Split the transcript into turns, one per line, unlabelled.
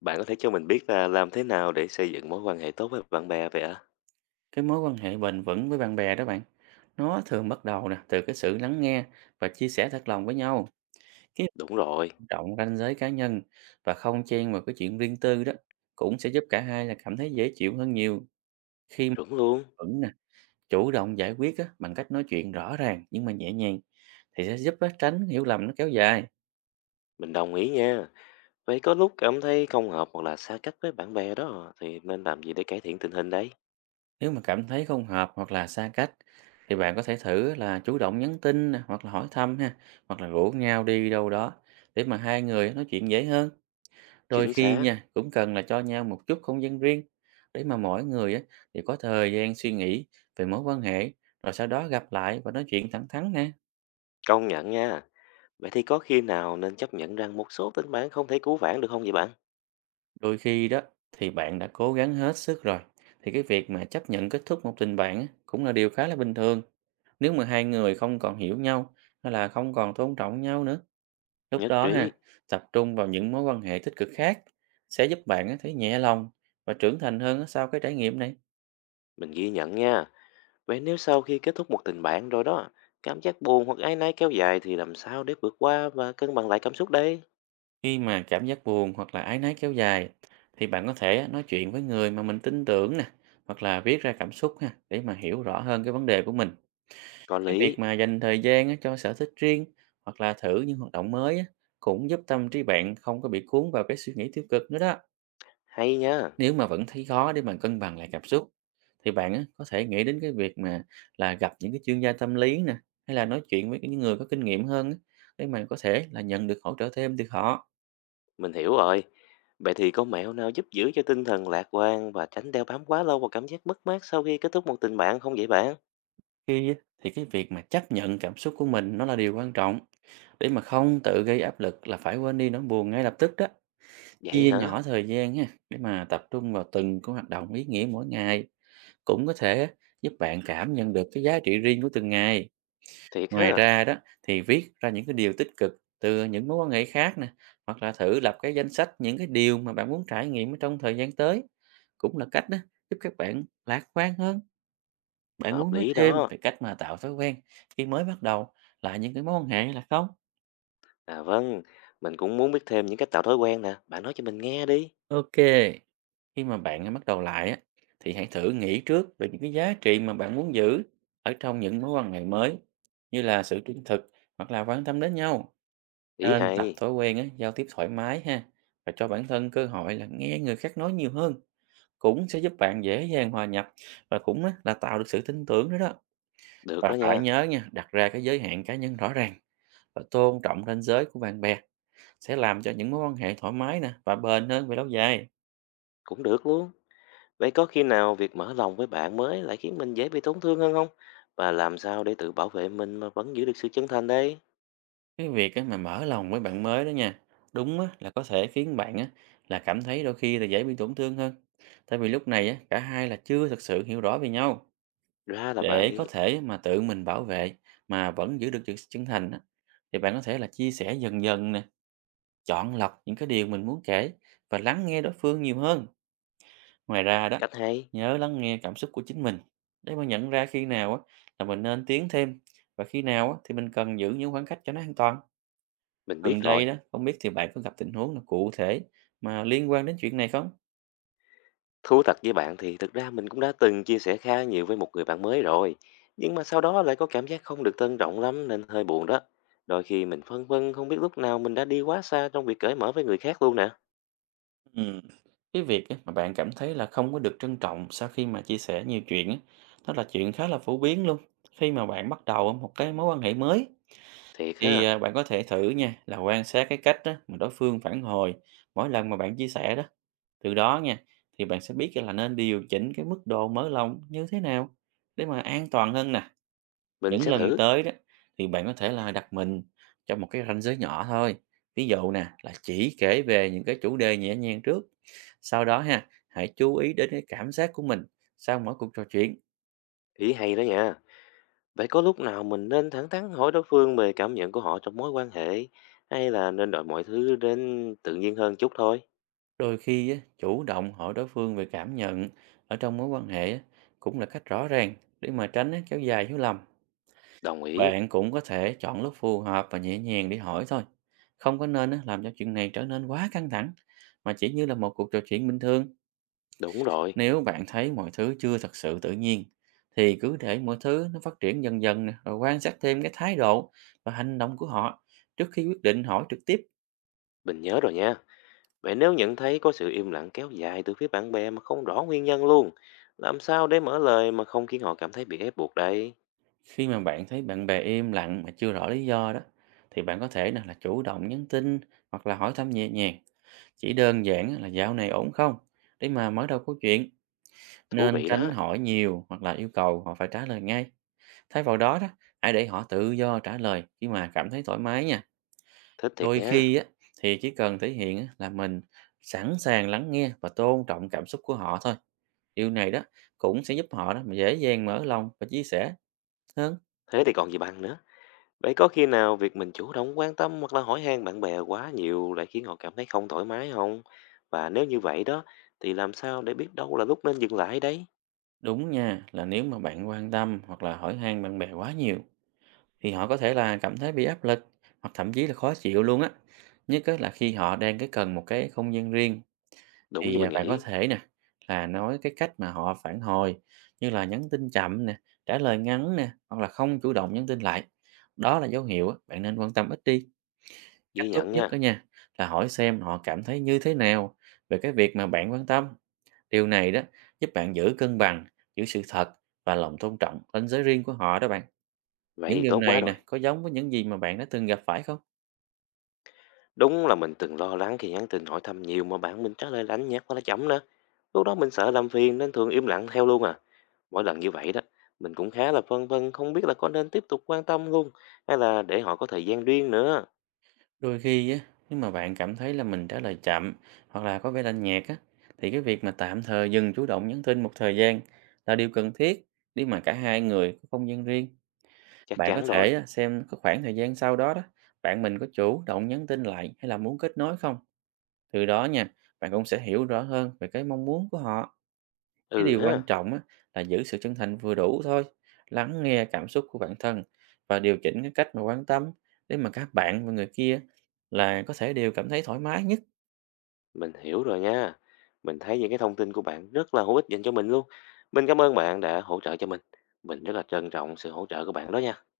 Bạn có thể cho mình biết là làm thế nào để xây dựng mối quan hệ tốt với bạn bè vậy ạ?
Cái mối quan hệ bền vững với bạn bè đó bạn nó thường bắt đầu nè từ cái sự lắng nghe và chia sẻ thật lòng với nhau. cái
Đúng rồi,
Tôn trọng ranh giới cá nhân và không chen vào cái chuyện riêng tư đó cũng sẽ giúp cả hai là cảm thấy dễ chịu hơn nhiều khi mà
chuẩn luôn.
vẫn nè chủ động giải quyết á, bằng cách nói chuyện rõ ràng nhưng mà nhẹ nhàng thì sẽ giúp á, tránh hiểu lầm nó kéo dài.
Mình đồng ý nha. Vậy có lúc cảm thấy không hợp hoặc là xa cách với bạn bè đó thì nên làm gì để cải thiện tình hình đấy?
Nếu mà cảm thấy không hợp hoặc là xa cách thì bạn có thể thử là chủ động nhắn tin nè, hoặc là hỏi thăm ha, hoặc là rủ nhau đi đâu đó để mà hai người nói chuyện dễ hơn. Đôi
Chính
khi
xác,
nha, cũng cần là cho nhau một chút không gian riêng để mà mỗi người á, thì có thời gian suy nghĩ về mối quan hệ, rồi sau đó gặp lại và nói chuyện thẳng thắn nè.
công nhận nha. Vậy thì có khi nào nên chấp nhận rằng một số tình bạn không thể cứu vãn được không vậy bạn?
Đôi khi đó thì bạn đã cố gắng hết sức rồi, thì cái việc mà chấp nhận kết thúc một tình bạn á, cũng là điều khá là bình thường. Nếu mà hai người không còn hiểu nhau hay là không còn tôn trọng nhau nữa, lúc
Nhất
đó
trí,
ha, tập trung vào những mối quan hệ tích cực khác sẽ giúp bạn á, thấy nhẹ lòng và trưởng thành hơn á sau cái trải nghiệm này.
mình ghi nhận nha. Vậy nếu sau khi kết thúc một tình bạn rồi đó, cảm giác buồn hoặc áy náy kéo dài thì làm sao để vượt qua và cân bằng lại cảm xúc đây?
Khi mà cảm giác buồn hoặc là áy náy kéo dài, thì bạn có thể nói chuyện với người mà mình tin tưởng nè, hoặc là viết ra cảm xúc ha, để mà hiểu rõ hơn cái vấn đề của mình.
Có
Cái
lý,
việc mà dành thời gian á, cho sở thích riêng, hoặc là thử những hoạt động mới á, cũng giúp tâm trí bạn không có bị cuốn vào cái suy nghĩ tiêu cực nữa đó.
hay nha.
Nếu mà vẫn thấy khó để mà cân bằng lại cảm xúc, thì bạn á, có thể nghĩ đến cái việc mà là gặp những cái chuyên gia tâm lý nè, hay là nói chuyện với những người có kinh nghiệm hơn á, để mà có thể là nhận được hỗ trợ thêm từ họ.
Mình hiểu rồi. Vậy thì có mẹo nào giúp giữ cho tinh thần lạc quan và tránh đeo bám quá lâu vào cảm giác mất mát sau khi kết thúc một tình bạn không vậy bạn?
Khi á, thì cái việc mà chấp nhận cảm xúc của mình nó là điều quan trọng, để mà không tự gây áp lực là phải quên đi nỗi buồn ngay lập tức đó.
Vậy
Chia nhỏ
hả?
thời gian ha, để mà tập trung vào từng cái hoạt động ý nghĩa mỗi ngày cũng có thể giúp bạn cảm nhận được cái giá trị riêng của từng ngày.
Thiệt
Ngoài
ha?
ra đó, thì viết ra những cái điều tích cực từ những mối quan hệ khác nè, hoặc là thử lập cái danh sách những cái điều mà bạn muốn trải nghiệm ở trong thời gian tới, cũng là cách đó giúp các bạn lạc quan hơn. Bạn
Hợp
muốn nói
lý
thêm
đó.
về cách mà tạo thói quen khi mới bắt đầu lại những cái mối quan hệ là không?
À vâng, mình cũng muốn biết thêm những cách tạo thói quen nè. Bạn nói cho mình nghe đi.
Ok, khi mà bạn bắt đầu lại á, thì hãy thử nghĩ trước về những cái giá trị mà bạn muốn giữ ở trong những mối quan hệ mới, như là sự trung thực hoặc là quan tâm đến nhau.
Ý
Nên tập
hay.
thói quen á, giao tiếp thoải mái ha, và cho bản thân cơ hội là nghe người khác nói nhiều hơn, cũng sẽ giúp bạn dễ dàng hòa nhập và cũng á, là tạo được sự tin tưởng nữa đó.
Được
Và
đó
phải
nha.
nhớ nha, đặt ra cái giới hạn cá nhân rõ ràng và tôn trọng ranh giới của bạn bè sẽ làm cho những mối quan hệ thoải mái nè, và bền hơn về lâu dài.
Cũng được luôn. Vậy có khi nào việc mở lòng với bạn mới lại khiến mình dễ bị tổn thương hơn không? Và làm sao để tự bảo vệ mình mà vẫn giữ được sự chân thành đây?
Cái việc á mà mở lòng với bạn mới đó nha, đúng á là có thể khiến bạn á, là cảm thấy đôi khi là dễ bị tổn thương hơn, tại vì lúc này á, cả hai là chưa thực sự hiểu rõ về nhau.
Ra là
Để có
vậy.
thể mà tự mình bảo vệ mà vẫn giữ được sự chân thành á, thì bạn có thể là chia sẻ dần dần nè, chọn lọc những cái điều mình muốn kể, và lắng nghe đối phương nhiều hơn. Ngoài ra đó,
Cách hay.
nhớ lắng nghe cảm xúc của chính mình, để mà nhận ra khi nào á là mình nên tiến thêm, và khi nào á thì mình cần giữ những khoảng cách cho nó an toàn.
Mình biết
Gần
rồi.
đây đó, không biết thì bạn có gặp tình huống nào cụ thể mà liên quan đến chuyện này không?
Thú thật với bạn thì thực ra mình cũng đã từng chia sẻ khá nhiều với một người bạn mới rồi. Nhưng mà sau đó lại có cảm giác không được tôn trọng lắm nên hơi buồn đó. Đôi khi mình phân vân không biết lúc nào mình đã đi quá xa trong việc cởi mở với người khác luôn nè.
Ừm, Cái việc á, mà bạn cảm thấy là không có được trân trọng sau khi mà chia sẻ nhiều chuyện á, đó là chuyện khá là phổ biến luôn. Khi mà bạn bắt đầu một cái mối quan hệ mới,
Thiệt
thì
ha,
bạn có thể thử nha là quan sát cái cách á mà đối phương phản hồi mỗi lần mà bạn chia sẻ đó. Từ đó nha, thì bạn sẽ biết là nên điều chỉnh cái mức độ mở lòng như thế nào để mà an toàn hơn nè.
mình
Những
sẽ
lần
thử.
tới đó, thì bạn có thể là đặt mình trong một cái ranh giới nhỏ thôi. Ví dụ nè, là chỉ kể về những cái chủ đề nhẹ nhàng trước. Sau đó ha, hãy chú ý đến cái cảm giác của mình sau mỗi cuộc trò chuyện.
Ý hay đó nha. Vậy có lúc nào mình nên thẳng thắn hỏi đối phương về cảm nhận của họ trong mối quan hệ? Hay là nên đợi mọi thứ đến tự nhiên hơn chút thôi?
Đôi khi á, chủ động hỏi đối phương về cảm nhận ở trong mối quan hệ á, cũng là cách rõ ràng để mà tránh á, kéo dài hiểu lầm.
Đồng ý.
Bạn cũng có thể chọn lúc phù hợp và nhẹ nhàng để hỏi thôi. Không có nên á, làm cho chuyện này trở nên quá căng thẳng, mà chỉ như là một cuộc trò chuyện bình thường.
Đúng rồi,
Nếu bạn thấy mọi thứ chưa thật sự tự nhiên, thì cứ để mọi thứ nó phát triển dần dần nè, rồi quan sát thêm cái thái độ và hành động của họ trước khi quyết định hỏi trực tiếp.
mình nhớ rồi nha. Vậy nếu nhận thấy có sự im lặng kéo dài từ phía bạn bè mà không rõ nguyên nhân luôn, làm sao để mở lời mà không khiến họ cảm thấy bị ép buộc đây?
Khi mà bạn thấy bạn bè im lặng mà chưa rõ lý do đó, thì bạn có thể nè là chủ động nhắn tin hoặc là hỏi thăm nhẹ nhàng. Chỉ đơn giản á, là dạo này ổn không? Để mà mở đầu câu chuyện.
Thú
Nên
vị
tránh
đó,
hỏi nhiều hoặc là yêu cầu họ phải trả lời ngay. Thay vào đó đó, hãy để họ tự do trả lời khi mà cảm thấy thoải mái nha.
thích thiệt
Đôi
nha.
khi á, thì chỉ cần thể hiện á, là mình sẵn sàng lắng nghe và tôn trọng cảm xúc của họ thôi. Điều này đó cũng sẽ giúp họ đó mà dễ dàng mở lòng và chia sẻ hơn.
Thế thì còn gì bằng nữa. Vậy có khi nào việc mình chủ động quan tâm hoặc là hỏi han bạn bè quá nhiều lại khiến họ cảm thấy không thoải mái không? Và nếu như vậy đó, thì làm sao để biết đâu là lúc nên dừng lại đấy?
Đúng nha, là nếu mà bạn quan tâm hoặc là hỏi han bạn bè quá nhiều, thì họ có thể là cảm thấy bị áp lực, hoặc thậm chí là khó chịu luôn á. Nhất á là khi họ đang cái cần một cái không gian riêng.
Đúng như
Thì,
mình
bạn có
nghĩ,
thể nè, là nói cái cách mà họ phản hồi, như là nhắn tin chậm nè, trả lời ngắn nè, hoặc là không chủ động nhắn tin lại. Đó là dấu hiệu á, bạn nên quan tâm ít đi. Cách
ghi
tốt
nhận
nhất đó
nha.
nha, là hỏi xem họ cảm thấy như thế nào về cái việc mà bạn quan tâm. Điều này đó giúp bạn giữ cân bằng, giữ sự thật và lòng tôn trọng ranh giới riêng của họ đó bạn.
Vậy
Những
thì
điều
tốt quá
này nè,
rồi.
có giống với những gì mà bạn đã từng gặp phải không?
Đúng là mình từng lo lắng khi nhắn tin hỏi thăm nhiều mà bạn mình trả lời lạnh nhạt quá là chậm nữa. Lúc đó mình sợ làm phiền nên thường im lặng theo luôn à. Mỗi lần như vậy đó, mình cũng khá là phân vân không biết là có nên tiếp tục quan tâm luôn hay là để họ có thời gian riêng nữa.
Đôi khi á, nếu mà bạn cảm thấy là mình trả lời chậm hoặc là có vẻ lạnh nhạt á, thì cái việc mà tạm thời dừng chủ động nhắn tin một thời gian là điều cần thiết, nếu mà cả hai người có không gian riêng.
Chắc
Bạn có
chắn rồi.
thể á, xem cái khoảng thời gian sau đó đó, bạn mình có chủ động nhắn tin lại hay là muốn kết nối không. Từ đó nha, bạn cũng sẽ hiểu rõ hơn về cái mong muốn của họ. Cái
Ừ
điều quan
ha,
trọng á, là giữ sự chân thành vừa đủ thôi, lắng nghe cảm xúc của bản thân và điều chỉnh cái cách mà quan tâm, để mà các bạn và người kia là có thể đều cảm thấy thoải mái nhất.
mình hiểu rồi nha. Mình thấy những cái thông tin của bạn rất là hữu ích dành cho mình luôn. Mình cảm ơn bạn đã hỗ trợ cho mình. Mình rất là trân trọng sự hỗ trợ của bạn đó nha.